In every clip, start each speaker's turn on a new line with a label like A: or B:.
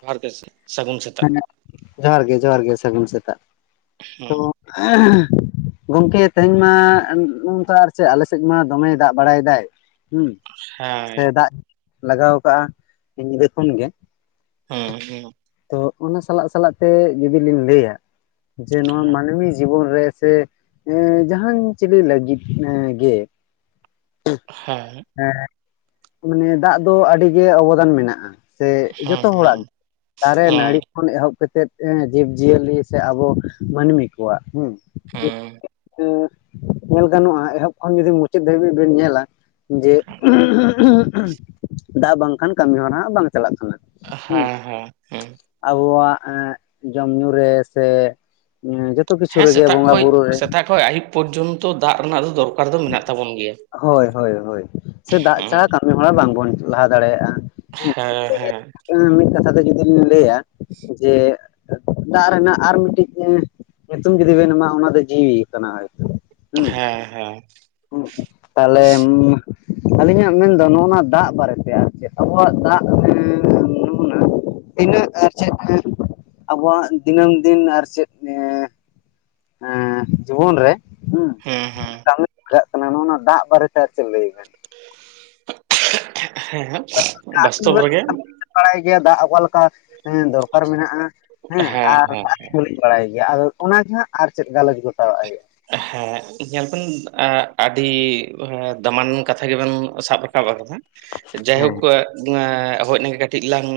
A: [unintelligible] ᱥᱟᱹᱜᱩᱱ ᱥᱮᱛᱟᱜ
B: ᱦᱮᱸ
A: ᱾
B: ᱡᱚᱦᱟᱨ ᱜᱮ ᱡᱚᱦᱟᱨ ᱜᱮ ᱥᱟᱹᱜᱩᱱ ᱥᱮᱛᱟᱜ ᱛᱚ
A: ᱦᱮᱸ
B: [unintelligible] ᱜᱚᱝᱠᱮ ᱛᱮᱦᱮᱧ ᱢᱟ ᱱᱚᱝᱠᱟ ᱟᱨ ᱪᱮᱫ ᱟᱞᱮ ᱥᱮᱫ ᱢᱟ ᱫᱚᱢᱮᱭ ᱫᱟᱜ ᱵᱟᱲᱟᱭ ᱫᱟᱭ ᱾ ᱦᱩᱸ
A: ᱦᱮᱸ
B: ᱥᱮ ᱫᱟᱜ ᱞᱟᱜᱟᱣ ᱠᱟᱜᱼᱟ ᱧᱤᱫᱟᱹ ᱠᱷᱚᱱ ᱜᱮ ᱾
A: ᱦᱩᱸ ᱦᱩᱸ ᱾
B: ᱛᱚ ᱚᱱᱟ ᱥᱟᱞᱟᱜ ᱥᱟᱞᱟᱜ ᱛᱮ ᱡᱩᱫᱤ ᱞᱤᱧ ᱞᱟᱹᱭᱟ ᱡᱮ ᱱᱚᱣᱟ
A: ᱦᱮᱸ
B: ᱢᱟᱹᱱᱢᱤ ᱡᱤᱵᱚᱱ ᱨᱮ ᱥᱮ ᱡᱟᱸᱦᱟᱱ ᱪᱤᱞᱤ ᱞᱟᱹᱜᱤᱫ ᱜᱮ
A: [inaudible]
B: ᱦᱮᱸ ᱢᱟᱱᱮ ᱫᱟᱜ ᱫᱚ ᱟᱹᱰᱤ ᱜᱮ ᱚᱵᱚᱫᱟᱱ ᱢᱮᱱᱟᱜᱼᱟ, ᱥᱮ ᱡᱚᱛᱚ
A: ᱦᱮᱸ ᱦᱮᱸ
B: ᱦᱚᱲᱟᱜ ᱜᱮ᱾ ᱫᱟᱨᱮ ᱱᱟᱹᱲᱤ ᱠᱷᱚᱱ ᱮᱦᱚᱵ ᱠᱟᱛᱮᱜ ᱮ ᱡᱤᱵ ᱡᱤᱭᱟᱹᱞᱤ ᱥᱮ ᱟᱵᱚ ᱢᱟᱹᱱᱢᱤ ᱠᱚᱣᱟᱜ ᱦᱩᱸ
A: ᱦᱮᱸ
B: ᱾ [unintelligible] ᱧᱮᱞ ᱜᱟᱱᱚᱜᱼᱟ ᱮᱦᱚᱵ ᱠᱷᱚᱱ ᱡᱩᱫᱤ ᱢᱩᱪᱟᱹᱫ ᱫᱷᱟᱹᱵᱤᱡ ᱵᱤᱱ ᱧᱮᱞᱟ ᱡᱮ [unintelligible] ᱫᱟᱜ ᱵᱟᱝ ᱠᱷᱟᱱ ᱠᱟᱹᱢᱤ ᱦᱚᱨᱟ ᱵᱟᱝ ᱪᱟᱞᱟᱜ ᱠᱟᱱᱟ᱾ ᱦᱩᱸ
A: ᱦᱮᱸ ᱦᱮᱸ ᱦᱮᱸ᱾
B: ᱟᱵᱚᱣᱟᱜ ᱮ ᱡᱚᱢ ᱧᱩ ᱨᱮ ᱥᱮ ᱡᱷᱚᱛᱚ ᱠᱤᱪᱷᱩ ᱨᱮᱜᱮ ᱵᱚᱸᱜᱟ ᱵᱩᱨᱩ ᱨᱮ
A: ᱦᱳᱭ ᱟᱹᱭᱩᱵ ᱯᱚᱨᱡᱚᱱᱛᱚ ᱫᱟᱜ ᱨᱮᱱᱟᱜ ᱫᱚ ᱫᱚᱨ
B: ᱦᱳᱭ ᱦᱳᱭ ᱦᱳᱭ ᱥᱮ ᱫᱟᱜ ᱪᱷᱟᱲᱟ
A: ᱦᱮᱸ
B: ᱠᱟ ᱠᱟᱢᱤ ᱦᱚᱨᱟ ᱵᱟᱝᱵᱚᱱ ᱞᱟᱦᱟ ᱫᱟᱲᱮᱭᱟᱜᱼᱟ, ᱦᱮᱸ [unintelligible] ᱢᱤᱫ ᱠᱟᱛᱷᱟ ᱛᱮ ᱡᱩᱫᱤᱢ ᱞᱟᱹᱭᱟ ᱡᱮ ᱫᱟᱜ ᱨᱮᱱᱟᱜ ᱟᱨ ᱢᱤᱫᱴᱤᱡ ᱮᱸ ᱧᱩᱛᱩᱢ ᱡᱩᱫᱤ ᱵᱮᱱ ᱮᱢᱟ ᱚᱱᱟ ᱫᱚ ᱡᱤᱣᱤ ᱠᱟᱱᱟ ᱦᱳᱭ ᱛᱚ᱾
A: ᱦᱮᱸ ᱦᱮᱸ᱾
B: ᱛᱟᱦᱚᱞᱮ [unintelligible] ᱟᱹᱞᱤᱧᱟᱜ ᱢᱮᱱᱫᱚ ᱱᱚᱜᱱᱟ ᱫᱟᱜ ᱵᱟᱨᱮ ᱛᱮ ᱟᱨ ᱪᱮᱫ ᱟᱵᱚᱣᱟᱜ ᱫᱟᱜ [unintelligible] ᱤᱱᱟᱹᱜ ᱟᱨ ᱪᱮᱫ ᱮ ᱟᱵᱚᱣᱟᱜ ᱫᱤᱱᱟᱹᱢ ᱫᱤᱱ ᱟᱨ ᱪᱮᱫ ᱮᱸ ᱮᱸ ᱡᱤᱵᱚᱱ ᱨᱮ
A: ᱦᱩᱸ ᱦᱩᱸ ᱾
B: [unintelligible] ᱠᱟᱱᱟ ᱱᱚᱜᱱᱟ ᱫᱟᱜ ᱵᱟᱨᱮ ᱛᱮ ᱟᱨ ᱪᱮᱫ ᱞᱟᱹᱭ ᱾
A: [unintelligible] ᱵᱟᱥᱛᱚᱵ ᱨᱮᱜᱮ
B: [unintelligible] ᱵᱟᱲᱟᱭ ᱜᱮᱭᱟ ᱫᱟᱜ ᱚᱠᱟ ᱞᱮᱠᱟ ᱦᱮᱸ ᱫᱚᱨᱠᱟᱨ ᱢᱮᱱᱟᱜᱼᱟ ᱦᱮᱸ ᱟᱨ [unintelligible] ᱵᱟᱲᱟᱭ ᱜᱮᱭᱟ ᱟᱫᱚ ᱚᱱᱟ ᱜᱮ ᱦᱟᱸᱜ ᱟᱨ ᱪᱮᱫ ᱜᱟᱞᱚᱪ ᱜᱚᱴᱟᱣᱟᱜ ᱦᱩᱭᱩᱜᱼᱟ ᱾
A: ᱦᱮᱸ ᱧᱮᱞᱵᱱ ᱮ ᱟᱹᱰᱤ ᱮ ᱫᱟᱢᱟᱱ ᱠᱟᱛᱷᱟ ᱜᱮᱵᱮᱱ ᱥᱟᱵ ᱨᱟᱠᱟᱵ ᱟᱠᱟᱫᱟ ᱾ ᱡᱟᱭ ᱦᱳᱠ
B: ᱦᱮᱸ
A: ᱦᱳᱭ ᱚᱱᱟ ᱜᱮ ᱠᱟᱹᱴᱤᱡ ᱞᱟᱝ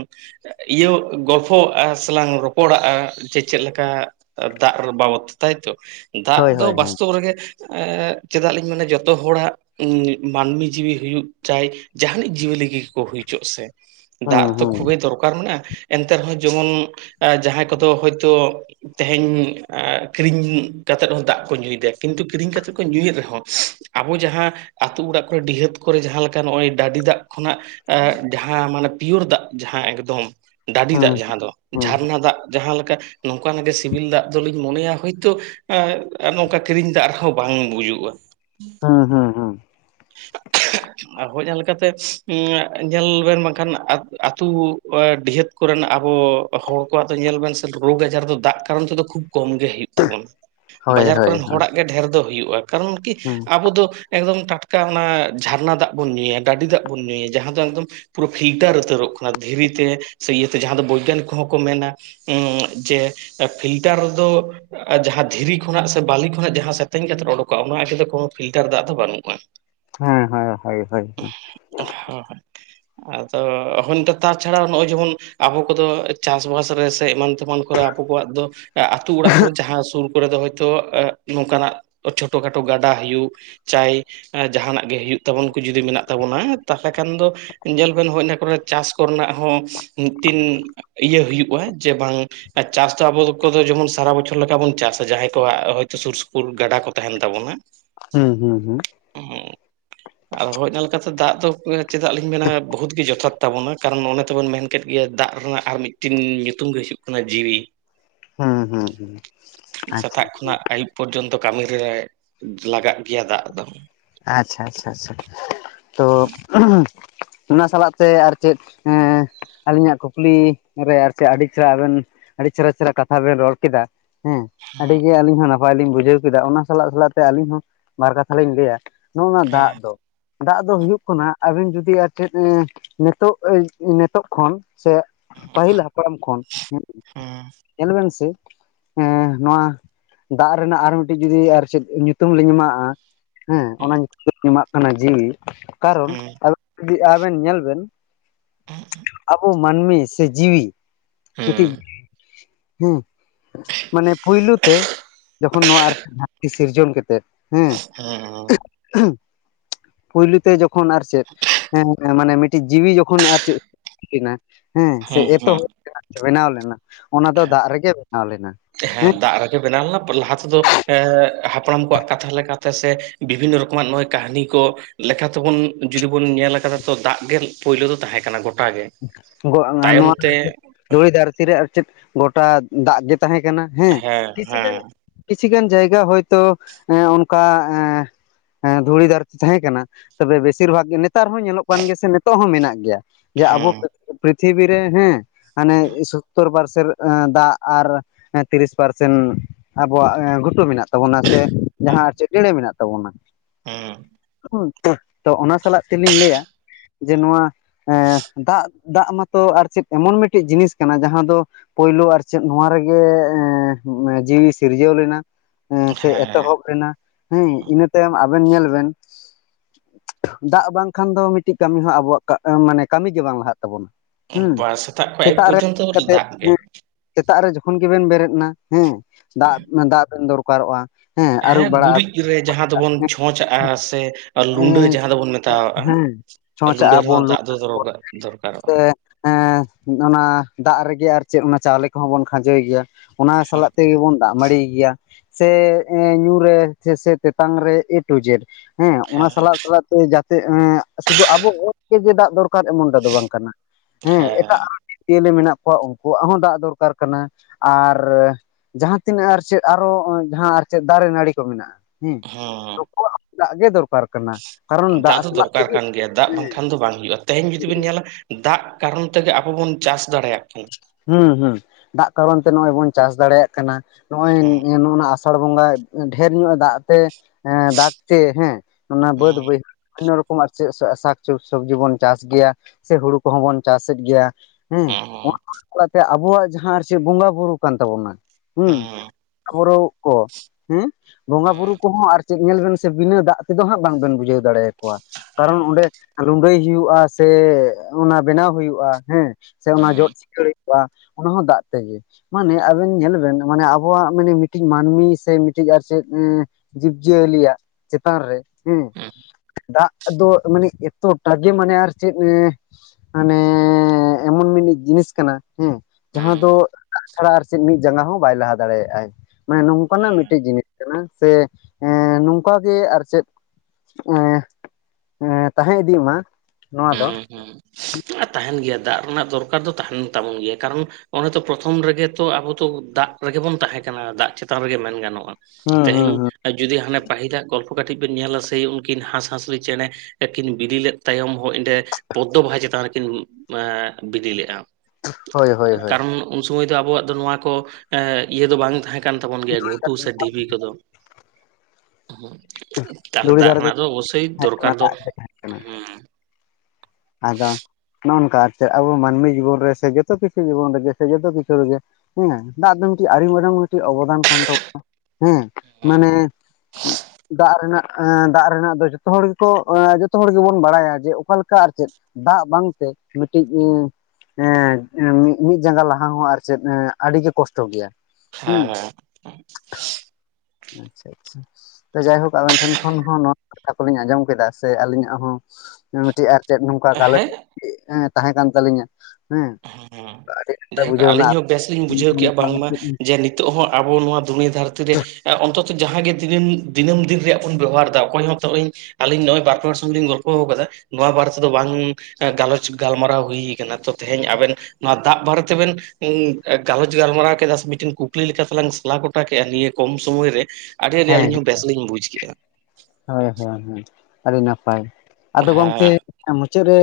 A: ᱤᱭᱟᱹᱣ ᱜᱚᱞᱯᱷᱚᱼᱟ ᱥᱮᱞᱟᱝ ᱨᱚᱯᱚᱲᱟᱜᱼᱟ ᱪᱮ ᱪᱮᱫ ᱞᱮᱠᱟ? ᱫᱟᱜ ᱵᱟᱵᱚᱫ ᱛᱟᱭᱛᱚ
B: ᱦᱳᱭ
A: ᱫᱟᱜ
B: ᱦᱳᱭ
A: ᱫᱚ
B: ᱦᱮᱸ
A: ᱵᱟᱥᱛᱚᱵ ᱨᱮᱜᱮᱼᱼ ᱮᱜ ᱪᱮᱫᱟᱜ ᱞᱤᱧ ᱢᱮᱱᱟ ᱡᱚᱛᱚ ᱦᱚᱲᱟᱜ ᱩᱸ ᱢᱟᱹᱱᱢᱤ ᱡᱤᱣᱤ ᱦᱩᱭᱩᱜ ᱪᱟᱭ ᱡᱟᱦᱟᱱᱤᱡ ᱡᱤᱭᱟᱹᱞᱤ ᱜᱮᱠᱚ ᱦᱩᱭ ᱦᱚᱪᱚᱜ ᱥᱮ ᱫᱟᱜ
B: ᱦᱩᱸ
A: ᱛᱚ
B: ᱦᱩᱸ
A: ᱠᱷᱩᱵᱮ ᱫᱚᱨᱠᱟᱨ ᱢᱮᱱᱟᱜᱼᱟ ᱾ ᱮᱱᱛᱮ ᱨᱮᱦᱚᱸ ᱡᱮᱢᱚᱱ ᱮ ᱡᱟᱦᱟᱸᱭ ᱠᱚᱫᱚ ᱦᱚᱭᱛᱳ ᱛᱮᱦᱮᱧ ᱮ ᱟᱹᱠᱷᱨᱤᱧ ᱾ ᱠᱟᱛᱮᱫ ᱨᱮ ᱦᱚᱸ ᱫᱟᱜ ᱠᱚ ᱧᱩᱭ ᱫᱟ ᱠᱤᱱᱛᱩ ᱠᱤᱨᱤᱧ ᱠᱟᱛᱮᱫ ᱠᱚ ᱧᱩᱭᱮᱫ ᱨᱮᱦᱚᱸ ᱟᱵᱚ ᱡᱟᱦᱟᱸᱼᱼ ᱟᱹᱛᱩ ᱚᱲᱟᱜ ᱠᱚᱨᱮ ᱰᱤᱦᱟᱹᱛ ᱠᱚᱨᱮ ᱡᱟᱦᱟᱸ ᱞᱮᱠᱟ ᱱᱚᱜᱼᱚᱭ ᱰᱟᱹᱰᱤ ᱫᱟᱜ ᱠᱷᱚᱱᱟᱜ ᱡᱟᱦᱟᱸ ᱢᱟᱱᱮ ᱯᱤᱭᱳᱨ ᱫᱟᱜ ᱡᱟᱦᱟᱸ ᱮᱠᱫᱚᱢ ᱰᱟᱹᱰᱤ
B: ᱦᱩᱸ
A: ᱫᱟᱜ ᱡᱟᱦᱟ ᱫᱚ
B: ᱦᱩᱸ
A: ᱡᱷᱟᱨᱱᱟ ᱫᱟᱜ ᱡᱟᱦᱟᱸ ᱞᱮᱠᱟ ᱱᱚᱝᱠᱟᱱᱟᱜ ᱜᱮ ᱥᱤᱵᱤᱞ ᱫᱟᱜ ᱫᱚᱞᱤᱧ ᱢᱚᱱᱮᱭᱟ ᱦᱳᱭᱛᱳ ᱟᱨ ᱱᱚᱝᱠᱟ ᱠᱤᱨᱤᱧ ᱫᱟᱜ ᱨᱮᱦᱚᱸ ᱵᱟᱝ ᱵᱩᱡᱩᱜᱼᱟ᱾
B: ᱦᱚᱸ ᱦᱚᱸ ᱦᱚᱸ
A: ᱦᱩᱭ ᱚᱱᱟ ᱞᱮᱠᱟᱛᱮ ᱧᱮᱞ ᱵᱮᱱ ᱵᱟᱝᱠᱷᱟᱱ ᱟᱹᱛᱩ ᱰᱤᱦᱟᱹᱛ ᱠᱚᱨᱮᱱ ᱟᱵᱚ ᱦᱚᱲ ᱠᱚᱣᱟᱜ ᱧᱮᱞ ᱵᱮᱱ ᱥᱮ ᱨᱳᱜᱽ ᱟᱡᱟᱨ ᱫᱚ ᱫᱟᱜ ᱠᱟᱨᱚᱱ ᱛᱮᱫᱚ ᱠᱚᱢ ᱜᱮ ᱦᱩᱭᱩᱜ ᱛᱟᱵᱚᱱ
B: ᱦᱳᱭ
A: ᱵᱟᱡᱟᱨ
B: ᱦᱳᱭ
A: ᱠᱚᱨᱮᱱ
B: ᱦᱳᱭ
A: ᱦᱚᱲᱟᱜ ᱜᱮ ᱰᱷᱮᱨ ᱫᱚ ᱦᱩᱭᱩᱜᱼᱟ ᱠᱟᱨᱚᱱ ᱠᱤ
B: ᱦᱩᱸ
A: ᱟᱵᱚ ᱫᱚ ᱮᱠᱫᱚᱢ ᱴᱟᱴᱠᱟ ᱚᱱᱟ ᱡᱷᱟᱨᱱᱟ ᱫᱟᱜ ᱵᱚᱱ ᱧᱩᱭᱟ ᱰᱟᱹᱰᱤ ᱫᱟᱜ ᱵᱚᱱ ᱧᱩᱭᱟ ᱡᱟᱦᱟᱸ ᱫᱚ ᱮᱠᱫᱚᱢ ᱯᱩᱨᱟᱹ ᱯᱷᱤᱞᱴᱟᱨ ᱩᱛᱟᱹᱨᱚᱜ ᱠᱟᱱᱟ ᱫᱷᱤᱨᱤᱛᱮ ᱥᱮ ᱤᱭᱟᱹᱛᱮ ᱡᱟᱦᱟ ᱫᱚ ᱵᱳᱭᱜᱟᱱᱤᱠ ᱠᱚᱦᱚ ᱠᱚ ᱢᱮᱱᱟ ᱡᱮ ᱯᱷᱤᱞᱴᱟᱨ ᱫᱚ ᱡᱟᱦᱟᱸ ᱫᱷᱤᱨᱤ ᱠᱷᱚᱱᱟᱜ ᱥᱮ ᱵᱟᱹᱞᱤ ᱠᱷᱚᱱᱟᱜ ᱡᱟᱦᱟᱸ ᱥᱮᱛᱮᱧ ᱠᱟᱛᱮᱫ ᱩᱰᱩᱠᱚᱜᱼᱟ ᱚᱱᱟ ᱚᱲᱮᱡ ᱛᱮ ᱠᱚᱱᱳ ᱯᱷᱤᱞᱴᱟᱨ ᱫᱟᱜ ᱫᱚ ᱵᱟᱹᱱᱩᱜᱼᱟ᱾
B: ᱦᱮᱸ ᱦᱳᱭ ᱦᱳᱭ ᱦᱳᱭ
A: [inaudible] ᱟᱫᱚ [unintelligible] ᱛᱟᱪᱷᱟᱲᱟ ᱱᱚᱜᱼᱚᱭ ᱡᱮᱢᱚᱱ ᱟᱵᱚ ᱠᱚᱫᱚ ᱪᱟᱥᱵᱟᱥ ᱨᱮ ᱥᱮ ᱮᱢᱟᱱ ᱛᱮᱟᱱ ᱠᱚᱨᱮ ᱟᱵᱟᱠᱚᱣᱟᱜ ᱫᱚ ᱟᱹᱛᱩ ᱚᱲᱟᱜ ᱠᱚᱨᱮᱱ ᱡᱟᱦᱟᱸ ᱥᱩᱨ ᱠᱚᱨᱮ ᱫᱚ ᱦᱚᱳᱭᱛᱚ ᱱᱚᱝᱠᱟᱱᱟᱜ ᱪᱷᱳᱴᱳ ᱠᱷᱟᱴᱳ ᱜᱟᱰᱟ ᱦᱳᱭᱳᱜ ᱪᱟᱭ ᱦᱮᱸ ᱡᱟᱦᱟᱱᱟᱜ ᱜᱮ ᱦᱩᱭᱩᱜ ᱛᱟᱵᱚᱱ ᱠᱚ ᱡᱚᱫᱤ ᱢᱮᱱᱟᱜ ᱛᱟᱵᱚᱱᱟ ᱛᱟᱦᱚᱞᱮ ᱠᱷᱟᱱ ᱫᱚ ᱧᱮᱞ ᱵᱮᱱ ᱦᱚᱭᱮᱱᱟ ᱠᱚᱨᱮ ᱪᱟᱥ ᱠᱚᱨᱮᱱᱟᱜ ᱦᱚᱸ ᱛᱤᱱ ᱤᱭᱟᱹ ᱦᱩᱭᱩᱜᱼᱟ ᱡᱮ ᱵᱟᱝ ᱟᱨ ᱪᱟᱥ ᱫᱚ ᱟᱵᱚ ᱠᱚᱫᱚ ᱡᱮᱢᱚᱱ ᱥᱟᱨᱟ ᱵᱚᱪᱷᱚᱨ ᱞᱮᱠᱟ ᱵᱚᱱ ᱪᱟᱥ ᱡᱟᱦᱟᱸᱭ ᱠᱚᱣᱟᱜ ᱦᱳᱭᱛᱳ ᱥᱩᱨ ᱥᱩᱯᱩᱨ ᱜᱟᱰᱟ ᱠᱚ ᱛᱟᱦᱮᱱ ᱛᱟᱵᱚᱱᱟ
B: ᱦᱩᱸ ᱦᱩᱸ ᱦᱩᱸ
A: ᱦᱳᱭ ᱚᱱᱟ ᱞᱮᱠᱟᱛᱮ ᱫᱟᱜ ᱫᱚ ᱪᱮᱫᱟᱜ ᱞᱤᱧ ᱢᱮᱱᱟ ᱵᱚᱦᱩᱛ ᱜᱮ ᱡᱚᱛᱷᱟᱛ ᱛᱟᱵᱚᱱᱟ ᱠᱟᱨᱚᱱ ᱚᱱᱮ ᱛᱚᱵᱚᱱ ᱢᱮᱱ ᱠᱮᱫ ᱜᱮ ᱫᱟᱜ ᱨᱮᱱᱟᱜ ᱟᱨ ᱢᱤᱫᱴᱤᱱ ᱧᱩᱛᱩᱢ ᱜᱮ ᱦᱩᱭᱩᱜ ᱠᱟᱱᱟ ᱡᱤᱣᱤ᱾
B: ᱦᱩᱸ ᱦᱩᱸ ᱦᱩᱸ ᱟᱪᱪᱷᱟ
A: ᱥᱮᱛᱟᱜ ᱠᱷᱚᱱᱟᱜ ᱟᱹᱭᱩᱵ ᱯᱚᱨᱡᱚᱱᱛᱚ ᱠᱟᱹᱢᱤ ᱨᱮ ᱞᱟᱜᱟᱜ ᱜᱮᱭᱟ ᱫᱟᱜ ᱫᱚ᱾
B: ᱟᱪᱪᱷᱟ ᱟᱪᱪᱷᱟ ᱟᱪᱪᱷᱟ ᱛᱚ ᱚᱱᱟ ᱥᱟᱞᱟᱜ ᱛᱮ ᱟᱨ ᱪᱮᱫ ᱮᱸ ᱟᱹᱞᱤᱧᱟᱜ ᱠᱩᱠᱞᱤ ᱨᱮ ᱟᱨᱪᱮ ᱟᱹᱰᱤ ᱪᱮᱦᱨᱟ ᱵᱮᱱ ᱟᱹᱰᱤ ᱪᱮᱦᱨᱟ ᱪᱮᱦᱨᱟ ᱠᱟᱛᱷᱟ ᱵᱮᱱ ᱨᱚᱲ ᱠᱮᱫᱟ ᱦᱮᱸ ᱟᱹᱰᱤᱜ ᱟᱹᱞᱤᱧ ᱦᱚᱸ ᱱᱟᱯᱟᱭ ᱞᱤᱧ ᱵᱩᱡᱷᱟᱹᱣ ᱠᱮᱫᱟ ᱚᱱᱟ ᱥᱟᱞᱟᱜ ᱥᱟᱞᱟᱜ ᱛᱮ ᱟᱹᱞᱤᱧ ᱦᱚᱸ ᱵᱟᱨ ᱠᱟᱛᱷᱟ ᱞᱤᱧ ᱞᱟᱹᱭᱟ ᱱᱚᱜᱼᱚ ᱱᱚᱣᱟ ᱫᱟᱜ
A: ᱦᱮᱸ
B: ᱫᱚ ᱫᱟᱜ ᱫᱚ ᱦᱩᱭᱩᱜ ᱠᱟᱱᱟ ᱟᱵᱤᱱ ᱡᱩᱫᱤ ᱟᱨᱪᱮᱫ ᱱᱤᱛᱚᱜ ᱱᱤᱛᱚᱜ ᱠᱷᱚᱱ ᱥᱮ ᱯᱟᱹᱦᱤᱞ ᱦᱟᱯᱲᱟᱢ ᱠᱷᱚᱱ
A: ᱦᱮᱸ
B: ᱧᱮᱞᱵᱮᱱ ᱥᱮ ᱦᱮᱸ ᱱᱚᱣᱟ ᱫᱟᱜ ᱨᱮᱱᱟᱜ ᱟᱨ ᱪᱮᱫ ᱢᱤᱴᱤᱡ ᱡᱩᱫᱤ ᱟᱨ ᱪᱮᱫ ᱧᱩᱛᱩᱢ ᱞᱤᱧ ᱮᱢᱟᱜᱼᱟ ᱦᱮᱸ ᱚᱱᱟ [inaudible] ᱡᱤᱣᱭᱤ ᱠᱟᱨᱚᱱ
A: ᱦᱮᱸ
B: [inaudible] ᱟᱵᱮᱱ ᱧᱮᱞ ᱵᱮᱱ
A: [inaudible]
B: ᱟᱵᱚ ᱢᱟᱹᱱᱢᱤ ᱥᱮ ᱡᱤᱣᱤ [unintelligible] ᱦᱮᱸ ᱢᱟᱱᱮ ᱯᱩᱭᱞᱩ ᱛᱮ ᱡᱚᱠᱷᱚᱱ ᱱᱚᱣᱟ ᱟᱨ [unintelligible] ᱥᱤᱨᱡᱚᱱ ᱠᱟᱛᱮᱜ ᱦᱮᱸ
A: ᱦᱮᱸ
B: ᱯᱩᱭᱞᱳ ᱛᱮ ᱡᱚᱠᱷᱚᱱ ᱪᱮᱫ ᱦᱮᱸ ᱢᱟᱱᱮ ᱢᱤᱫᱴᱮᱱ ᱡᱤᱣᱤ ᱡᱚᱠᱷᱚᱱ ᱟᱨ ᱪᱮᱫ [unintelligible] ᱦᱩᱭᱱᱟ ᱦᱮᱸ ᱥᱮ ᱮᱛᱚᱦᱚᱵ ᱵᱮᱱᱟᱣ ᱞᱮᱱᱟ ᱚᱱᱟ ᱫᱚ
A: ᱦᱮᱸ
B: ᱫᱟᱜ ᱨᱮᱜᱮ ᱵᱮᱱᱟᱣ ᱞᱮᱱᱟ
A: ᱦᱮᱸ ᱫᱟᱜ ᱨᱮᱜᱮ ᱵᱮᱱᱟᱣ ᱞᱮᱱᱟ, ᱞᱟᱦᱟ ᱛᱮᱫᱚ ᱦᱟᱯᱲᱟᱢ ᱠᱚᱣᱟᱜ ᱠᱟᱛᱷᱟ ᱞᱮᱠᱟᱛᱮ ᱥᱮ ᱵᱤᱵᱷᱤᱱᱱᱚ ᱨᱚᱠᱚᱢᱟᱜ ᱱᱚᱜᱼᱚᱭ ᱠᱟᱹᱦᱱᱤ ᱠᱚ ᱞᱮᱠᱟᱛᱮᱵᱚᱱ ᱡᱩᱫᱤ ᱵᱚᱱ ᱧᱮᱞ ᱠᱟᱫᱟ ᱛᱚ ᱫᱟᱜ ᱜᱮ ᱯᱳᱭᱞᱳ ᱫᱚ ᱛᱟᱦᱮᱸ ᱠᱟᱱᱟ ᱜᱚᱴᱟ ᱜᱮ
B: [unintelligible]
A: ᱛᱟᱭᱚᱢ
B: ᱱᱚᱣᱟ
A: ᱛᱮ
B: [unintelligible] ᱫᱷᱩᱲᱤ ᱫᱷᱟᱹᱨᱛᱤ ᱨᱮ ᱟᱨ ᱪᱮᱫ ᱜᱚᱴᱟ ᱫᱟᱜ ᱜᱮ ᱛᱟᱦᱮ ᱠᱟᱱᱟ ᱦᱮᱸ ᱠᱤᱪᱷᱤᱜᱟᱱ ᱠᱤᱪᱷᱤ ᱜᱟᱱ ᱡᱟᱭᱜᱟ ᱦᱳᱭᱛᱚ ᱚᱱᱠᱟ ᱮᱸ ᱦᱮᱸ ᱫᱷᱩᱲᱤ ᱫᱷᱟᱹᱨᱛᱤ ᱛᱟᱦᱮᱸ ᱠᱟᱱᱟ, ᱛᱚᱵᱮ ᱵᱮᱥᱤᱨ ᱵᱷᱟᱜ ᱱᱮᱛᱟᱨ ᱦᱚᱸ ᱧᱮᱞᱚᱜ ᱠᱟᱱ ᱜᱮᱭᱟ ᱥᱮ ᱱᱤᱛᱚᱜ ᱦᱚᱸ ᱢᱮᱱᱟᱜ ᱜᱮᱭᱟ᱾ ᱡᱮ ᱟᱵᱚ
A: ᱦᱮᱸ
B: ᱯᱨᱤᱛᱷᱤᱵᱤ ᱨᱮ ᱦᱮᱸ᱾ ᱦᱟᱱᱮ ᱥᱳᱛᱛᱚᱨ ᱯᱟᱨᱥᱮᱱ ᱮ ᱫᱟᱜ ᱟᱨ ᱮ ᱛᱤᱨᱤᱥ ᱯᱟᱨᱥᱮᱱ ᱟᱵᱚᱣᱟᱜ ᱜᱷᱩᱴᱩ ᱢᱮᱱᱟᱜ ᱛᱟᱵᱚᱱᱟ ᱥᱮ ᱡᱟᱦᱟᱸ
A: ᱦᱮᱸ
B: ᱟᱨ [unintelligible] ᱢᱮᱱᱟᱜ ᱛᱟᱵᱚᱱᱟ᱾
A: ᱦᱩᱸ᱾
B: ᱛᱚ ᱚᱱᱟ ᱥᱟᱞᱟᱜ ᱛᱮᱞᱤᱧ ᱞᱟᱹᱭᱟ ᱡᱮ ᱱᱚᱣᱟ ᱮᱸ᱾ ᱫᱟᱜ ᱫᱟᱜ ᱢᱟᱛᱚ ᱟᱨ ᱪᱮᱫ ᱮᱢᱚᱱ ᱢᱤᱫᱴᱮᱱ ᱡᱤᱱᱤᱥ ᱠᱟᱱᱟ ᱡᱟᱦᱟᱸ ᱫᱚ᱾ ᱯᱳᱭᱞᱳ ᱟᱨ ᱪᱮᱫ ᱱᱚᱣᱟ ᱨᱮᱜᱮ ᱮ ᱡᱤᱣᱤ ᱥᱤᱨᱡᱟᱹᱣ ᱞᱮᱱᱟ᱾ ᱦᱮᱸ ᱥᱮ ᱮᱛᱚᱦᱚᱵ
A: ᱦᱮᱸ
B: ᱞᱮᱱᱟ ᱦᱮᱸ ᱤᱱᱟᱹ ᱛᱟᱭᱚᱢ ᱟᱵᱮᱱ ᱧᱮᱞ ᱵᱮᱱ ᱫᱟᱜ ᱵᱟᱝᱠᱷᱟᱱ ᱫᱚ ᱢᱤᱴᱤᱡ ᱠᱟᱹᱢᱤ ᱦᱚᱸ ᱟᱵᱚᱣᱟᱜ ᱢᱟᱱᱮ ᱠᱟᱹᱢᱤ ᱜᱮ ᱵᱟᱝ ᱞᱟᱦᱟᱜ ᱛᱟᱵᱚᱱᱟ᱾ ᱦᱩᱸ
A: ᱵᱟ ᱠᱷᱚᱱ ᱟᱹᱭᱩᱵ
B: ᱥᱮᱛᱟᱜ ᱨᱮ
A: ᱯᱚᱨᱡᱚᱱᱛᱚ
B: [unintelligible] ᱠᱟᱛᱮᱫ᱾
A: ᱫᱟᱜ ᱜᱮ
B: ᱥᱮᱛᱟᱜ ᱨᱮ ᱡᱚᱠᱷᱚᱱ ᱜᱮᱵᱮᱱ ᱵᱮᱨᱮᱫ ᱮᱱᱟ ᱦᱮᱸ ᱫᱟᱜ ᱫᱟᱜ ᱵᱮᱱ ᱫᱚᱨᱠᱟᱨᱚᱜᱼᱟ᱾ ᱟᱹᱨᱩᱵ
A: ᱦᱮᱸ
B: ᱵᱟᱲᱟᱜᱼᱟ
A: ᱜᱩᱨᱤᱡ ᱨᱮ ᱡᱟᱦᱟᱸ ᱪᱷᱚᱸᱪ ᱟᱜᱼᱟ᱾ ᱞᱩᱰᱟᱹ ᱡᱟᱦᱟᱸ ᱫᱚᱵᱚᱱ ᱢᱮᱛᱟᱣᱟᱜᱼᱟ᱾ ᱞᱩᱸᱰᱟᱹ
B: ᱪᱷᱚᱪᱟᱜᱼᱟ᱾ ᱵᱚᱱ ᱞᱩ
A: [unintelligible]
B: ᱥᱮ ᱮᱻᱚᱱᱟ ᱫᱟᱜ ᱨᱮᱜᱮ ᱟᱨ ᱪᱮᱫ ᱚᱱᱟ ᱪᱟᱣᱞᱮ ᱠᱚᱦᱚᱸ ᱵᱚᱱ ᱠᱷᱟᱸᱡᱚᱭ ᱜᱮᱭᱟ᱾ ᱚᱱᱟ ᱥᱟᱞᱟᱜ ᱛᱮᱜᱮ ᱵᱚᱱ ᱫᱟᱜ ᱢᱟᱹᱲᱤ ᱜᱮᱭᱟ ᱥᱮ ᱧᱩ ᱨᱮ ᱥᱮ ᱛᱮᱛᱟᱝ ᱨᱮ ᱮ ᱴᱩ ᱡᱮᱰ᱾ ᱦᱮᱸ ᱚᱱᱟ ᱥᱟᱞᱟᱜ ᱥᱟᱞᱟᱜ ᱡᱟᱛᱮ ᱮ ᱥᱩᱫᱷᱩ ᱟᱵᱚ ᱦᱚᱲ ᱜᱮ ᱫᱟᱜ [unintelligible] ᱚᱠᱟᱱ ᱮᱢᱚᱱ ᱴᱟ ᱫᱚ ᱵᱟᱝ ᱠᱟᱱᱟ ᱦᱮᱸ᱾ ᱮᱴᱟᱜ ᱟᱨ ᱡᱤᱭᱟᱹᱞᱤ ᱢᱮᱱᱟᱜ ᱠᱚᱣᱟ, ᱩᱱᱠᱩᱣᱟᱜ ᱦᱚᱸ ᱫᱟᱜ ᱫᱚᱨᱠᱟᱨ ᱠᱟᱱᱟ ᱟᱨ ᱡᱟᱦᱟᱸ ᱛᱤᱱᱟᱹᱜ ᱟᱨ ᱪᱮᱫ ᱟᱨᱚ ᱡᱟᱦᱟᱸ ᱟᱨ ᱪᱮᱫ ᱫᱟᱨᱮ ᱱᱟᱹᱲᱤ ᱠᱚ ᱢᱮᱱᱟᱜᱼᱟ᱾ ᱦᱮᱸ [unintelligible] ᱫᱟᱜ ᱜᱮ ᱫᱚᱨᱠᱟᱨ ᱠᱟᱱᱟ
A: ᱦᱮᱸ
B: ᱠᱟᱨᱚᱱ ᱫᱟᱜ
A: ᱫᱚ
B: ᱥᱟᱞᱟᱜ
A: ᱫᱚᱨᱠᱟᱨ
B: ᱛᱮᱜᱮ
A: ᱠᱟᱱ ᱜᱮᱭᱟ ᱫᱟᱜ ᱵᱟᱝᱠᱷᱟᱱ ᱫᱚ ᱵᱟᱝ ᱦᱩᱭᱩᱜᱼᱟ᱾ ᱛᱮᱦᱮᱧ ᱡᱩᱫᱤ ᱵᱚᱱ ᱧᱮᱞᱟ ᱫᱟᱜ ᱠᱟᱨᱚᱱ ᱛᱮᱜᱮ ᱟᱵᱚ ᱵᱚᱱ ᱪᱟᱥ ᱫᱟᱲᱮᱭᱟᱜ ᱠᱟᱱᱟ᱾
B: ᱦᱩᱸ ᱦᱩᱸ ᱫᱟᱜ ᱠᱟᱨᱚᱱ ᱛᱮ ᱱᱚᱜᱼᱚᱭ ᱵᱚᱱ ᱪᱟᱥ ᱫᱟᱲᱮᱭᱟᱜ ᱠᱟᱱᱟ᱾ ᱱᱚᱜᱼᱚᱭ
A: ᱦᱮᱸ
B: ᱱᱚᱜ ᱟᱥᱟᱲ ᱵᱚᱸᱜᱟᱭ ᱰᱮᱦᱮᱨ ᱧᱚᱜ ᱮ ᱫᱟᱜ ᱛᱮ ᱫᱟᱜ ᱛᱮ ᱦᱮᱸ ᱚᱱᱟ ᱵᱟᱹᱫᱽ
A: ᱦᱮᱸ
B: ᱵᱟᱹᱭᱦᱟᱹᱲ ᱨᱚᱠᱚᱢ [unintelligible] ᱥᱟᱠ ᱥᱚᱵᱡᱤ ᱵᱚᱱ ᱪᱟᱥ ᱜᱮᱭᱟ ᱥᱮ ᱦᱩᱲᱩ ᱠᱚᱦᱚᱸ ᱵᱚᱱ ᱪᱟᱥᱮᱫ ᱜᱮᱭᱟ ᱦᱮᱸ᱾ ᱠᱚ ᱟᱛᱮ ᱟᱵᱚᱣᱟᱜ ᱡᱟᱦᱟᱸ ᱟᱨ ᱪᱮᱫ ᱵᱚᱸᱜᱟ ᱵᱩᱨᱩ ᱠᱟᱱ ᱛᱟᱵᱚᱱᱟ᱾ ᱦᱩᱸ
A: ᱦᱮᱸ
B: [unintelligible] ᱠᱚ ᱦᱮᱸ ᱵᱚᱸᱜᱟ ᱵᱩᱨᱩ ᱠᱚᱦᱚᱸ ᱟᱨ ᱪᱮᱫ ᱧᱮᱞ ᱵᱮᱱ ᱥᱮ ᱵᱤᱱᱟᱹ ᱫᱟᱜ ᱛᱮᱫᱚ ᱦᱟᱸᱜ ᱵᱟᱝ ᱵᱮᱱ ᱵᱩᱡᱷᱟᱹᱣ ᱫᱟᱲᱮᱭ ᱟᱠᱚᱣᱟ ᱠᱟᱨᱚᱱ ᱚᱸᱰᱮ ᱨᱩᱱᱰᱟᱹᱭ ᱦᱩᱭᱩᱜᱼᱟ᱾ ᱥᱮ ᱚᱱᱟ ᱵᱮᱱᱟᱣ ᱦᱩᱭᱩᱜᱼᱟ ᱦᱮᱸ ᱥᱮ ᱚᱱᱟ ᱡᱚᱫ
A: ᱦᱮᱸ
B: ᱥᱤᱠᱟᱹᱲ ᱦᱳᱭᱳᱜ ᱵᱟ ᱚᱱᱟ ᱦᱚᱸ ᱫᱟᱜ ᱛᱮᱜᱮ᱾ ᱢᱟᱱᱮ ᱟᱵᱮᱱ ᱧᱮᱞ ᱵᱮᱱ ᱢᱟᱱᱮ ᱟᱵᱚᱣᱟᱜ ᱢᱟᱱᱮ ᱢᱤᱫᱴᱤᱡ ᱢᱟᱹᱱᱢᱤ ᱥᱮ ᱢᱤᱫᱴᱤᱡ ᱟᱨ ᱪᱮᱫ ᱮᱻ ᱡᱤᱵᱽ ᱡᱤᱭᱟᱹᱞᱤᱭᱟᱜ ᱪᱮᱛᱟᱱ ᱨᱮ ᱦᱩᱸ
A: ᱦᱮᱸ
B: ᱫᱟᱜ᱾ ᱟᱫᱚ ᱢᱟᱱᱮ ᱮᱛᱚᱴᱟ ᱜᱮ ᱢᱟᱱᱮ ᱟᱨ ᱪᱮᱫ ᱮᱻ ᱢᱟᱱᱮ ᱮᱢᱚᱱ ᱢᱤᱫ ᱡᱤᱱᱤᱥ ᱠᱟᱱᱟ ᱦᱮᱸ ᱡᱟᱦᱟᱸ ᱫᱚ᱾
A: ᱦᱮᱸ
B: ᱛᱟ ᱪᱷᱟᱲᱟ ᱟᱨ ᱪᱮᱫ ᱢᱤᱫ ᱡᱟᱸᱜᱟ ᱦᱚᱸ ᱵᱟᱭ ᱞᱟᱦᱟ ᱫᱟᱲᱮᱭᱟᱜᱼᱟᱭ᱾ ᱢᱟᱱᱮ
A: ᱦᱮᱸ
B: ᱱᱚᱝᱠᱟᱱᱟᱜ ᱢᱤᱫᱴᱮᱡ ᱡᱤᱱᱤᱥ ᱠᱟᱱᱟ ᱥᱮ ᱮᱻ ᱱᱚᱝᱠᱟ ᱜᱮ ᱟᱨ ᱪᱮᱫ᱾ ᱮᱻ ᱮᱻ ᱛᱟᱦᱮᱸ ᱤᱫᱤᱜ ᱢᱟ᱾ ᱱᱚᱣᱟ ᱫᱚ
A: ᱦᱩᱸ ᱦᱩᱸ ᱟᱨ ᱛᱟᱦᱮᱱ ᱜᱮᱭᱟ ᱫᱟᱜ ᱨᱮᱱᱟᱜ ᱫᱚᱨᱠᱟᱨ ᱫᱚ ᱛᱟᱦᱮᱱ ᱛᱟᱵᱚᱱ ᱜᱮᱭᱟ ᱠᱟᱨᱚᱱ ᱚᱱᱮ ᱛᱚ ᱯᱨᱚᱛᱷᱚᱢ ᱨᱮᱜᱮ ᱛᱚ ᱟᱵᱚ ᱫᱚ ᱫᱟᱜ ᱨᱮᱜᱮ ᱵᱚᱱ ᱛᱟᱦᱮᱸᱠᱟᱱᱟ ᱫᱟᱜ ᱪᱮᱛᱟᱱ ᱨᱮᱜᱮ ᱢᱮᱱ ᱜᱟᱱᱚᱜᱼᱟ᱾
B: ᱦᱩᱸ ᱦᱩᱸ
A: ᱛᱮᱦᱮᱧ
B: ᱦᱩᱸ
A: ᱡᱩᱫᱤ ᱦᱟᱱᱮ ᱯᱟᱹᱦᱤᱞᱟᱜ ᱜᱚᱞᱯᱚ ᱠᱟᱹᱴᱤᱡ ᱵᱮᱱ ᱧᱮᱞᱟ ᱥᱮᱭ ᱩᱱᱠᱤᱱ ᱦᱟᱸᱥ ᱦᱟᱸᱥᱞᱤ ᱪᱮᱬᱮ ᱟᱹᱠᱤᱱ ᱵᱤᱞᱤ ᱞᱮᱫ ᱛᱟᱭᱚᱢ ᱦᱚᱸ ᱛᱮ ᱯᱚᱫᱽᱫᱚ ᱵᱟᱦᱟ ᱪᱮᱛᱟᱱ ᱨᱮᱠᱤᱱ ᱮᱻ ᱵᱤᱞᱤ ᱞᱮᱫᱼᱟ
B: ᱦᱳᱭ ᱦᱳᱭ ᱦᱳᱭ
A: ᱠᱟᱨᱚᱱ ᱩᱱ ᱥᱚᱢᱚᱭ ᱫᱚ ᱟᱵᱚᱣᱟᱜ ᱫᱚ ᱱᱚᱣᱟ ᱠᱚ ᱤᱭᱟᱹ ᱫᱚ ᱵᱟᱝ ᱛᱟᱦᱮᱸ ᱠᱟᱱ ᱛᱟᱵᱚᱱ ᱜᱮᱭᱟ ᱜᱷᱩᱴᱩ ᱥᱮ ᱰᱷᱤᱯᱤ ᱠᱚᱫᱚ᱾ ᱦᱩᱸ
B: ᱫᱷᱩᱲᱤ ᱫᱷᱟᱨᱮᱛᱮ ᱛᱟᱦᱮ ᱠᱟᱱᱟ
A: ᱫᱚ
B: ᱫᱟᱜ ᱛᱮ ᱛᱟᱦᱮᱸ ᱠᱟᱱᱟ
A: ᱦᱩᱸ
B: ᱾ ᱟᱫᱚ ᱱᱚᱝᱠᱟ ᱥᱮ ᱟᱵᱚ ᱢᱟᱹᱱᱢᱤ ᱡᱤᱵᱚᱱ ᱨᱮ ᱥᱮ ᱡᱚᱛᱚ ᱠᱤᱪᱷᱩ ᱡᱤᱵᱚᱱ ᱨᱮᱜᱮ ᱥᱮ ᱡᱚᱛᱚ ᱠᱤᱪᱷᱩ ᱨᱮᱜᱮ, ᱦᱮᱸ ᱫᱟᱜ ᱫᱚ ᱢᱤᱫᱴᱤᱡ ᱟᱹᱰᱤ ᱢᱟᱨᱟᱝ ᱢᱤᱫᱴᱤᱡ ᱚᱵᱚᱫᱟᱱ ᱠᱟᱱ ᱛᱟᱵᱚᱱᱟ ᱦᱮᱸ ᱢᱟᱱᱮ, ᱫᱟᱜ ᱨᱮᱱᱟᱜ ᱫᱟᱜ ᱨᱮᱱᱟᱜ ᱫᱚ ᱡᱚᱛᱚ ᱦᱚᱲ ᱜᱮᱠᱚ ᱡᱚᱛᱚ ᱦᱚᱲ ᱜᱮᱵᱚᱱ ᱵᱟᱲᱟᱭᱟ ᱡᱮ ᱚᱠᱟ ᱞᱮᱠᱟ ᱟᱨ ᱪᱮᱫ, ᱫᱟᱜ ᱵᱟᱝᱛᱮ ᱢᱤᱫᱴᱤᱡ ᱩᱢᱻ ᱦᱮᱸ ᱢᱤᱫ ᱢᱤᱫ ᱡᱟᱸᱜᱟ ᱞᱟᱦᱟ ᱦᱚᱸ ᱟᱨ ᱪᱮᱫ ᱟᱹᱰᱤ ᱜᱮ ᱠᱚᱥᱴᱚ ᱜᱮᱭᱟ ᱾ ᱦᱩᱸ
A: ᱦᱮᱸ
B: ᱟᱪᱪᱷᱟ ᱟᱪᱪᱷᱟ ᱾ ᱛᱚ ᱡᱟᱭᱦᱳᱠ ᱟᱵᱮᱱ ᱴᱷᱮᱱ ᱠᱷᱚᱱ ᱦᱚᱸ ᱱᱚᱣᱟ ᱠᱟᱛᱷᱟ ᱠᱚᱞᱤᱧ ᱟᱸᱡᱚᱢ ᱠᱮᱫᱟ ᱥᱮ ᱟᱹᱞᱤᱧᱟᱜ ᱦᱚᱸ ᱢᱤᱫ ᱴᱮᱡ ᱪᱮᱫ ᱱᱚᱝᱠᱟ ᱜᱟᱞᱚᱪ
A: ᱦᱮᱸ
B: ᱟᱨᱠᱤ ᱛᱟᱦᱮᱸ ᱠᱟᱱ ᱛᱟᱹᱞᱤᱧᱟ ᱦᱮᱸ
A: ᱦᱮᱸ
B: ᱟᱹᱰᱤ ᱱᱟᱯᱟᱭ
A: ᱡᱟᱭᱦᱳᱠ
B: ᱵᱩᱡᱷᱟᱹᱣᱱᱟ
A: ᱟᱹᱞᱤᱧ ᱦᱚᱸ ᱵᱮᱥ ᱞᱤᱧ ᱵᱩᱡᱷᱟᱹᱣ ᱠᱮᱜᱼᱟ ᱵᱟᱝᱢᱟ ᱡᱮ ᱱᱤᱛᱚᱜ ᱦᱚᱸ ᱟᱵᱚ ᱱᱚᱣᱟ ᱫᱦᱩᱲᱤ ᱫᱷᱟᱹᱨᱛᱤ ᱨᱮ ᱚᱱᱛᱚᱛᱚ ᱡᱟᱦᱟᱸ ᱜᱮ ᱫᱤᱱᱟᱹᱢ ᱫᱤᱱᱟᱹᱢ ᱫᱤᱱ ᱨᱮᱭᱟᱜ ᱵᱚᱱ ᱵᱮᱵᱚᱦᱟᱨ ᱮᱫᱟ ᱚᱠᱚᱭ ᱦᱚᱸᱛᱚ ᱤᱧ ᱟᱹᱞᱤᱧ ᱱᱚᱜᱼᱚᱭ ᱵᱟᱨ ᱯᱮ ᱦᱚᱲ ᱥᱚᱢ ᱞᱤᱧ ᱜᱚᱞᱯᱚ ᱟᱠᱟᱫᱟ ᱱᱚᱣᱟ ᱵᱟᱨ ᱛᱮᱫᱚ ᱵᱟᱝ, ᱜᱟᱞᱚᱪ ᱜᱟᱞᱢᱟᱨᱟᱣ ᱦᱩᱭ ᱟᱠᱟᱱᱟ ᱛᱚ ᱛᱮᱦᱮᱧ ᱟᱵᱮᱱ ᱱᱚᱣᱟ ᱫᱟᱜ ᱵᱟᱨᱮ ᱛᱮ, ᱛᱮᱵᱮᱱ ᱜᱟᱞᱚᱪ ᱜᱟᱞᱢᱟᱨᱟᱣ ᱠᱮᱫᱟ ᱥᱮ ᱢᱤᱫᱴᱮᱱ ᱠᱩᱠᱞᱤ ᱞᱮᱠᱟᱛᱮ ᱞᱟᱝ ᱥᱟᱞᱟ ᱜᱚᱴᱟ ᱠᱮᱫᱟ ᱱᱤᱭᱟᱹ ᱠᱚᱢ ᱥᱚᱢᱚᱭ ᱨᱮ ᱾ ᱟᱹᱰᱤ ᱟᱹᱰᱤ
B: ᱦᱮᱸ
A: ᱟᱹᱞᱤᱧ ᱦᱚᱸ ᱵᱮᱥ ᱞᱤᱧ ᱵᱩᱡ ᱠᱮᱫᱼᱟ ᱾
B: ᱦᱳᱭ ᱦᱳᱭ ᱦᱳᱭ ᱟᱹᱰᱤ ᱱᱟᱯᱟᱭ ᱟᱫᱚ ᱜᱚᱝᱠᱮ
A: ᱦᱮᱸ
B: ᱢᱩᱪᱟᱹᱫ ᱨᱮ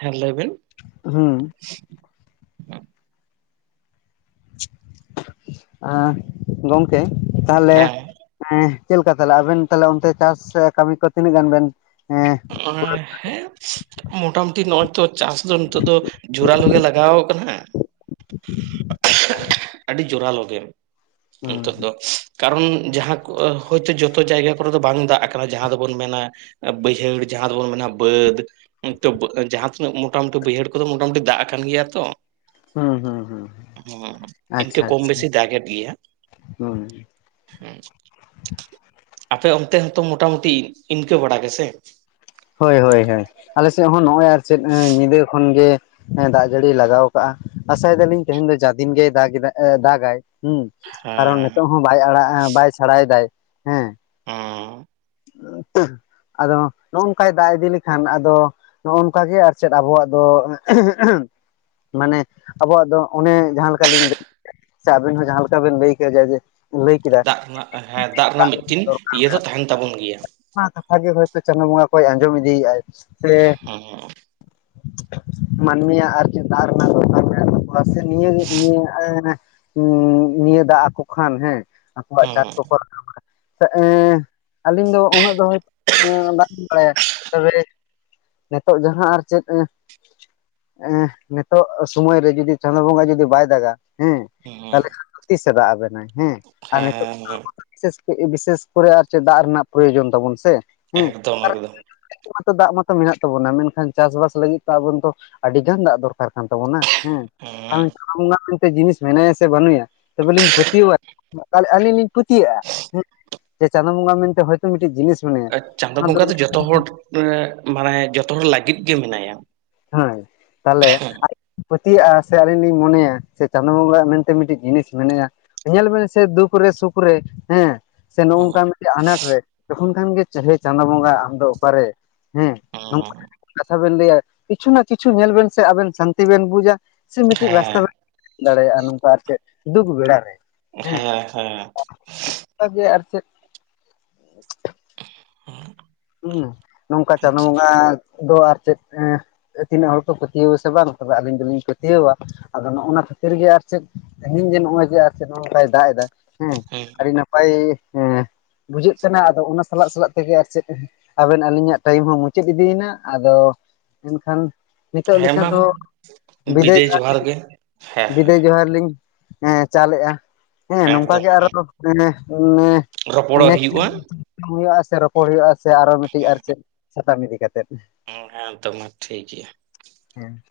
A: ᱦᱮᱸ ᱞᱟᱹᱭ ᱵᱤᱱ?
B: ᱦᱩᱸ ᱜᱚᱝᱠᱮ ᱟᱻ ᱛᱟᱦᱚᱞᱮ
A: ᱦᱮᱸ
B: ᱮᱸᱻ ᱪᱮᱫ ᱞᱮᱠᱟ ᱛᱟᱦᱚᱞᱮ ᱟᱵᱮᱱ ᱛᱟᱦᱚᱞᱮ ᱚᱱᱛᱮ ᱪᱟᱥ ᱥᱮ ᱠᱟᱹᱢᱤ ᱠᱚ ᱛᱤᱱᱟᱹᱜ ᱜᱟᱱ ᱵᱮᱱ ᱮᱸᱻ
A: [unintelligible] ᱦᱮᱸ ᱢᱚᱴᱟᱢᱩᱴᱤ ᱱᱚᱜᱼᱚᱭ ᱛᱚ ᱪᱟᱥ ᱫᱚ ᱱᱤᱛᱚᱜ ᱫᱚ ᱡᱳᱨᱟᱞᱳ ᱜᱮ ᱞᱟᱜᱟᱣ ᱠᱟᱱᱟ ᱾
B: ᱟᱪᱪᱷᱟ
A: ᱟᱹᱰᱤ ᱡᱳᱨᱟᱞᱳ ᱜᱮ
B: ᱦᱩᱸ
A: ᱱᱤᱛᱳᱜ ᱫᱚ ᱠᱟᱨᱚᱱ ᱡᱟᱦᱟᱸ ᱦᱚᱭᱛᱳ ᱡᱚᱛᱚ ᱡᱟᱭᱜᱟ ᱠᱚᱨᱮ ᱫᱚ ᱵᱟᱝ ᱫᱟᱜ ᱠᱟᱱᱟ ᱡᱟᱦᱟᱸ ᱫᱚ ᱵᱚᱱ ᱢᱮᱱᱟ ᱵᱟᱹᱭᱦᱟᱹᱲ ᱡᱟᱦᱟᱸ ᱫᱚᱵᱚᱱ ᱢᱮᱱᱟ ᱵᱟᱹᱫᱽ ᱚᱱᱛᱮ ᱡᱟᱦᱟᱸ ᱛᱤᱱᱟᱹᱜ ᱢᱚᱴᱟᱢᱩᱴᱤ ᱵᱟᱹᱭᱦᱟᱹᱲ ᱠᱚᱫᱚ ᱢᱚᱴᱟᱢᱩᱴᱤ ᱫᱟᱜ ᱟᱠᱟᱱ ᱜᱮᱭᱟ ᱛᱚ ᱾
B: ᱦᱩᱸ ᱦᱩᱸ ᱦᱩᱸ
A: ᱦᱩᱸ ᱤᱱᱠᱟᱹ
B: ᱟᱪᱪᱷᱟ
A: ᱠᱚᱢ
B: ᱟᱪᱪᱷᱟ
A: ᱵᱮᱥᱤ ᱫᱟᱜ ᱮᱫ ᱜᱮᱭᱟ
B: ᱦᱩᱸ
A: ᱦᱮᱸ ᱟᱯᱮ ᱚᱱᱛᱮ ᱦᱚᱸᱛᱚ ᱢᱚᱴᱟᱢᱩᱴᱤ ᱤᱱᱠᱟᱹ ᱵᱟᱲᱟ ᱜᱮᱥᱮ? [unintelligible]
B: ᱦᱳᱭ ᱦᱳᱭ ᱦᱳᱭ ᱟᱞᱮ ᱥᱮᱫ ᱦᱚᱸ ᱱᱚᱜᱼᱚᱭ ᱟᱨ ᱪᱮᱫ ᱧᱤᱫᱟᱹ ᱠᱷᱚᱱ ᱜᱮ ᱦᱮᱸ ᱫᱟᱜ ᱡᱟᱹᱲᱤᱭ ᱞᱟᱜᱟᱣ ᱠᱟᱜᱼᱟ ᱟᱥᱟᱭ ᱫᱟᱞᱤᱧ ᱛᱮᱦᱮᱧ ᱫᱚ ᱡᱟ ᱫᱤᱱ ᱜᱮᱭ ᱫᱟᱜ ᱫᱟᱜ ᱟᱭ ᱦᱮᱸ ᱠᱟᱨᱚᱱ
A: ᱦᱮᱸ
B: ᱱᱤᱛᱚᱜ ᱦᱚᱸ ᱵᱟᱭ ᱟᱲᱟᱜ ᱵᱟᱭ ᱥᱟᱲᱟᱭ ᱫᱟᱭ ᱦᱮᱸ
A: ᱦᱩᱸ
B: ᱟᱫᱚ ᱱᱚᱜᱚᱝᱠᱟᱭ ᱫᱟᱜ ᱤᱫᱤ ᱞᱮᱠᱷᱟᱱ ᱟᱫᱚ ᱱᱚᱝᱠᱟ ᱜᱮ ᱟᱨ ᱪᱮᱫ ᱟᱵᱚᱣᱟᱜ ᱫᱚ ᱢᱟᱱᱮ ᱟᱵᱚᱣᱟᱜ ᱫᱚ ᱚᱱᱮ ᱡᱟᱦᱟᱸ ᱞᱮᱠᱟ ᱞᱤᱧ ᱞᱟᱹᱭ ᱥᱮ ᱟᱵᱮᱱ ᱦᱚᱸ ᱡᱟᱦᱟᱸ ᱞᱮᱠᱟ ᱵᱮᱱ ᱞᱟᱹᱭ ᱠᱮᱫᱼᱟ ᱡᱟ ᱡᱮ ᱞᱟᱹᱭ ᱠᱮᱫᱟ
A: ᱫᱟᱜ ᱨᱮᱱᱟᱜ ᱦᱮᱸ ᱫᱟᱜ ᱨᱮᱱᱟᱜ ᱢᱤᱫᱴᱤᱱ
B: ᱫᱚᱨᱠᱟᱨ
A: ᱤᱭᱟᱹ ᱦᱚ
B: ᱢᱮᱱᱟᱜ
A: ᱛᱟᱦᱮᱱ ᱛᱟᱵᱚᱱ ᱜᱮᱭᱟ᱾
B: ᱚᱱᱟ ᱠᱟᱛᱷᱟᱜ ᱜᱮ ᱦᱚᱭᱛᱳ ᱪᱟᱸᱫᱳ ᱵᱚᱸᱜᱟ ᱠᱚᱭ ᱟᱸᱡᱚᱢ ᱤᱫᱤᱭᱮᱫ ᱟᱭ ᱥᱮ
A: ᱦᱮᱸ
B: [unintelligible] ᱢᱟᱹᱱᱢᱤ ᱭᱟᱜ ᱟᱨᱠᱮᱫ ᱫᱟᱜ ᱨᱮᱱᱟᱜ ᱫᱚᱨᱠᱟᱨ ᱢᱮᱱᱟᱜ ᱛᱟᱠᱚᱣᱟ ᱥᱮ ᱱᱤᱭᱟᱹᱜᱮ ᱱᱤᱭᱟᱹ ᱦᱩ ᱱᱤᱭᱟᱹ ᱫᱟᱜ ᱟᱠᱚ ᱠᱷᱟᱱ ᱦᱮᱸ ᱟᱠᱚᱣᱟᱜ
A: ᱦᱮᱸ
B: ᱪᱟᱥ ᱠᱚᱠᱚ ᱨᱟᱠᱟᱫᱟ ᱟᱹᱞᱤᱧ ᱫᱚ ᱩᱱᱟᱹᱜ ᱫᱚ ᱦᱚᱭᱛᱳ ᱫᱟᱜ ᱵᱟᱲᱟᱭᱟ ᱛᱚᱵᱮ ᱱᱤᱛᱚᱜ ᱡᱟᱦᱟᱸ ᱟᱨ ᱪᱮᱫ ᱮ ᱱᱤᱛᱚᱜ ᱥᱚᱢᱚᱭ ᱨᱮ ᱡᱩᱫᱤ ᱪᱟᱸᱫᱳ ᱵᱚᱸᱜᱟ ᱡᱩᱫᱤ ᱵᱟᱭ ᱫᱟᱜᱟ ᱦᱮᱸ
A: ᱦᱮᱸ
B: ᱛᱟᱦᱚᱞᱮ ᱛᱤᱥᱮ ᱫᱟᱜ ᱟᱵᱮᱱᱟ ᱦᱮᱸ ᱟᱨ ᱱᱤᱛᱚᱜ
A: ᱦᱮᱸ
B: ᱵᱤᱥᱮᱥ ᱵᱤᱥᱮᱥ ᱠᱚᱨᱮ ᱟᱨ ᱪᱮᱫ ᱫᱟᱜ ᱨᱮᱱᱟᱜ ᱯᱨᱳᱭᱳᱡᱚᱱ ᱛᱟᱵᱚᱱ ᱥᱮ ᱦᱮᱸ
A: ᱛᱚ ᱮᱠᱫᱚᱢ
B: ᱟᱫᱚ ᱫᱟᱜ ᱢᱟᱛᱚ ᱢᱮᱱᱟᱜ ᱛᱟᱵᱚᱱᱟ ᱢᱮᱱᱠᱷᱟᱱ ᱪᱟᱥᱵᱟᱥ ᱞᱟᱹᱜᱤᱫ ᱛᱚ ᱟᱵᱚ ᱫᱚ ᱟᱹᱰᱤ ᱜᱟᱱ ᱫᱟᱜ ᱫᱚᱨᱠᱟᱨ ᱠᱟᱱ ᱛᱟᱵᱚᱱᱟ᱾ ᱦᱮᱸ
A: ᱦᱩᱸ
B: ᱦᱟᱱᱛᱮ ᱟᱜ ᱡᱤᱱᱤᱥ ᱢᱮᱱᱟᱭᱟ ᱥᱮ ᱵᱟᱹᱱᱩᱭᱟ ᱛᱚᱵᱮ ᱞᱤᱧ ᱯᱟᱹᱛᱭᱟᱣᱼᱟ ᱟᱹᱞᱤᱧ ᱞᱤᱧ ᱯᱟᱹᱛᱭᱟᱜᱼᱟ ᱦᱮ ᱡᱮ ᱪᱟᱸᱫᱳ ᱵᱚᱸᱜᱟ ᱢᱮᱱᱛᱮ ᱦᱳᱭᱛᱳ ᱢᱤᱫᱴᱤᱡ ᱡᱤᱱᱤᱥ ᱢᱮᱱᱟᱭᱟ
A: ᱪᱟᱸᱫᱳ
B: ᱚᱱᱟ
A: ᱵᱚᱸᱜᱟ ᱫᱚ ᱡᱚᱛᱚ ᱦᱚᱲ ᱢᱟᱱᱮ ᱡᱚᱛᱚ ᱦᱚᱲ ᱞᱟᱹᱜᱤᱫ ᱜᱮ ᱢᱮᱱᱟᱭᱟ᱾
B: ᱦᱮᱸ ᱛᱟᱦᱞᱮ ᱟᱨ ᱯᱟᱹᱛᱭᱟᱜᱼᱟ ᱥᱮ ᱟᱹᱞᱤᱧ ᱞᱤᱧ ᱢᱚᱱᱮᱭᱟ ᱥᱮ ᱪᱟᱸᱫᱳ ᱵᱚᱸᱜᱟ ᱢᱮᱱᱛᱮ ᱢᱤᱫᱴᱤᱡ ᱡᱤᱱᱤᱥ ᱢᱮᱱᱟᱭᱟ᱾ ᱧᱮᱞ ᱵᱮᱱ ᱥᱮ ᱫᱩᱠ ᱨᱮ ᱥᱩᱠ ᱨᱮ ᱦᱮᱸ ᱥᱮ
A: ᱦᱩᱸ
B: ᱱᱚᱜᱚᱱᱚᱜᱠᱟᱱᱟᱜ ᱟᱱᱟᱴ ᱨᱮ ᱛᱚᱠᱷᱚᱱ ᱠᱷᱟᱱ ᱜᱮ ᱦᱮ ᱪᱟᱸᱫᱳ ᱵᱚᱸᱜᱟ ᱟᱢ ᱫᱚ ᱚᱠᱟᱨᱮ ᱦᱮᱸ ᱱᱚᱝ
A: ᱦᱩᱸ
B: ᱠᱟᱛᱷᱟ ᱵᱮᱱ ᱞᱟᱹᱭᱟ ᱠᱤᱪᱷᱩ ᱱᱟ ᱠᱤᱪᱷᱩ ᱧᱮᱞ ᱵᱮᱱ ᱥᱮ ᱟᱵᱮᱱ ᱥᱟᱱᱛᱤ ᱵᱮᱱ ᱵᱩᱡᱟ ᱥᱮ ᱢᱤᱫᱴᱤᱡ ᱨᱟᱥᱛᱟ
A: ᱦᱮᱸ
B: ᱵᱮ ᱫᱟᱲᱮᱭᱟᱜᱼᱟ ᱱᱚᱝᱠᱟ ᱟᱨ ᱪᱮᱫ ᱫᱩᱠ ᱵᱮᱲ ᱨᱮ
A: ᱦᱮᱸ ᱦᱮ
B: ᱚᱝᱠᱟ ᱜᱮ ᱟᱨ ᱪᱮᱫ ᱦᱮᱸ ᱱᱚᱝᱠᱟ
A: ᱦᱩᱸ
B: ᱪᱟᱸᱫᱳ ᱵᱚᱸᱜᱟ ᱫᱚ ᱟᱨ ᱪᱮᱫ ᱮ ᱛᱤᱱᱟᱹᱜ ᱦᱚᱲ ᱠᱚ ᱯᱟᱹᱛᱭᱟᱹᱣ ᱟ ᱥᱮ ᱵᱟᱝ ᱛᱚᱵᱮ ᱟᱹᱞᱤᱧ ᱫᱚᱞᱤᱧ ᱯᱟᱹᱛᱭᱟᱹᱣ ᱟ ᱟᱫᱚ ᱱᱚᱜᱼᱱᱟ ᱠᱷᱟᱹᱛᱤᱨ ᱜᱮ ᱟᱨ ᱪᱮᱫ ᱛᱮᱦᱮᱧ ᱡᱮ ᱱᱚᱜᱼᱚᱭ ᱡᱮ ᱟᱨ ᱪᱮᱫ ᱱᱚᱜᱚ ᱱᱚᱝᱠᱟᱭ ᱫᱟᱜ ᱫᱟ ᱦᱮᱸ
A: ᱦᱩᱸ
B: ᱟᱹᱰᱤ ᱱᱟᱯᱟᱭ ᱵᱩᱡᱷᱟᱹᱜ ᱠᱟᱱᱟ ᱟᱫᱚ ᱚᱱᱟ ᱥᱟᱞᱟᱜ ᱥᱟᱞᱟᱜ ᱛᱮᱜᱮ ᱟᱨ ᱪᱮᱫ? ᱟᱵᱮᱱ ᱟᱹᱞᱤᱧᱟᱜ ᱴᱟᱭᱤᱢ ᱦᱚᱸ ᱢᱩᱪᱟᱹᱫ ᱤᱫᱤᱭᱮᱱᱟ ᱟᱫᱚ ᱮᱱᱠᱷᱟᱱ ᱱᱤᱛᱚᱜ
A: ᱦᱮᱸ
B: ᱞᱮᱠᱟ
A: ᱢᱟ
B: ᱫᱚ ᱵᱤᱫᱟᱹᱭ ᱡᱚᱦᱟᱨ
A: ᱦᱮᱸ
B: ᱵᱤᱫᱟᱹᱭ ᱡᱚᱦᱟᱨ ᱞᱤᱧ ᱦᱮᱸ ᱪᱟᱞᱮᱜᱼᱟ ᱦᱮᱸ ᱱᱚᱝᱠᱟ ᱜᱮ ᱟᱨᱚ [unintelligible]
A: ᱨᱚᱯᱚᱲᱚᱜ
B: ᱱᱮᱠᱥᱴ
A: ᱦᱩᱭᱩᱜᱼᱟ
B: ᱴᱟᱭᱳᱢ [inaudible] ᱦᱩᱭᱩᱜᱼᱟ ᱥᱮ ᱨᱚᱯᱚᱲ ᱦᱩᱭᱩᱜᱼᱟ ᱥᱮ ᱟᱨᱚ ᱢᱤᱫᱴᱤᱡ ᱟᱨ ᱪᱮᱫ ᱥᱟᱛᱟᱢ ᱤᱫᱤ ᱠᱟᱛᱮᱫ
A: ᱳ ᱦᱮᱸ ᱛᱚ ᱢᱟ ᱴᱷᱤᱠ ᱜᱮᱭᱟ᱾
B: ᱦᱮᱸ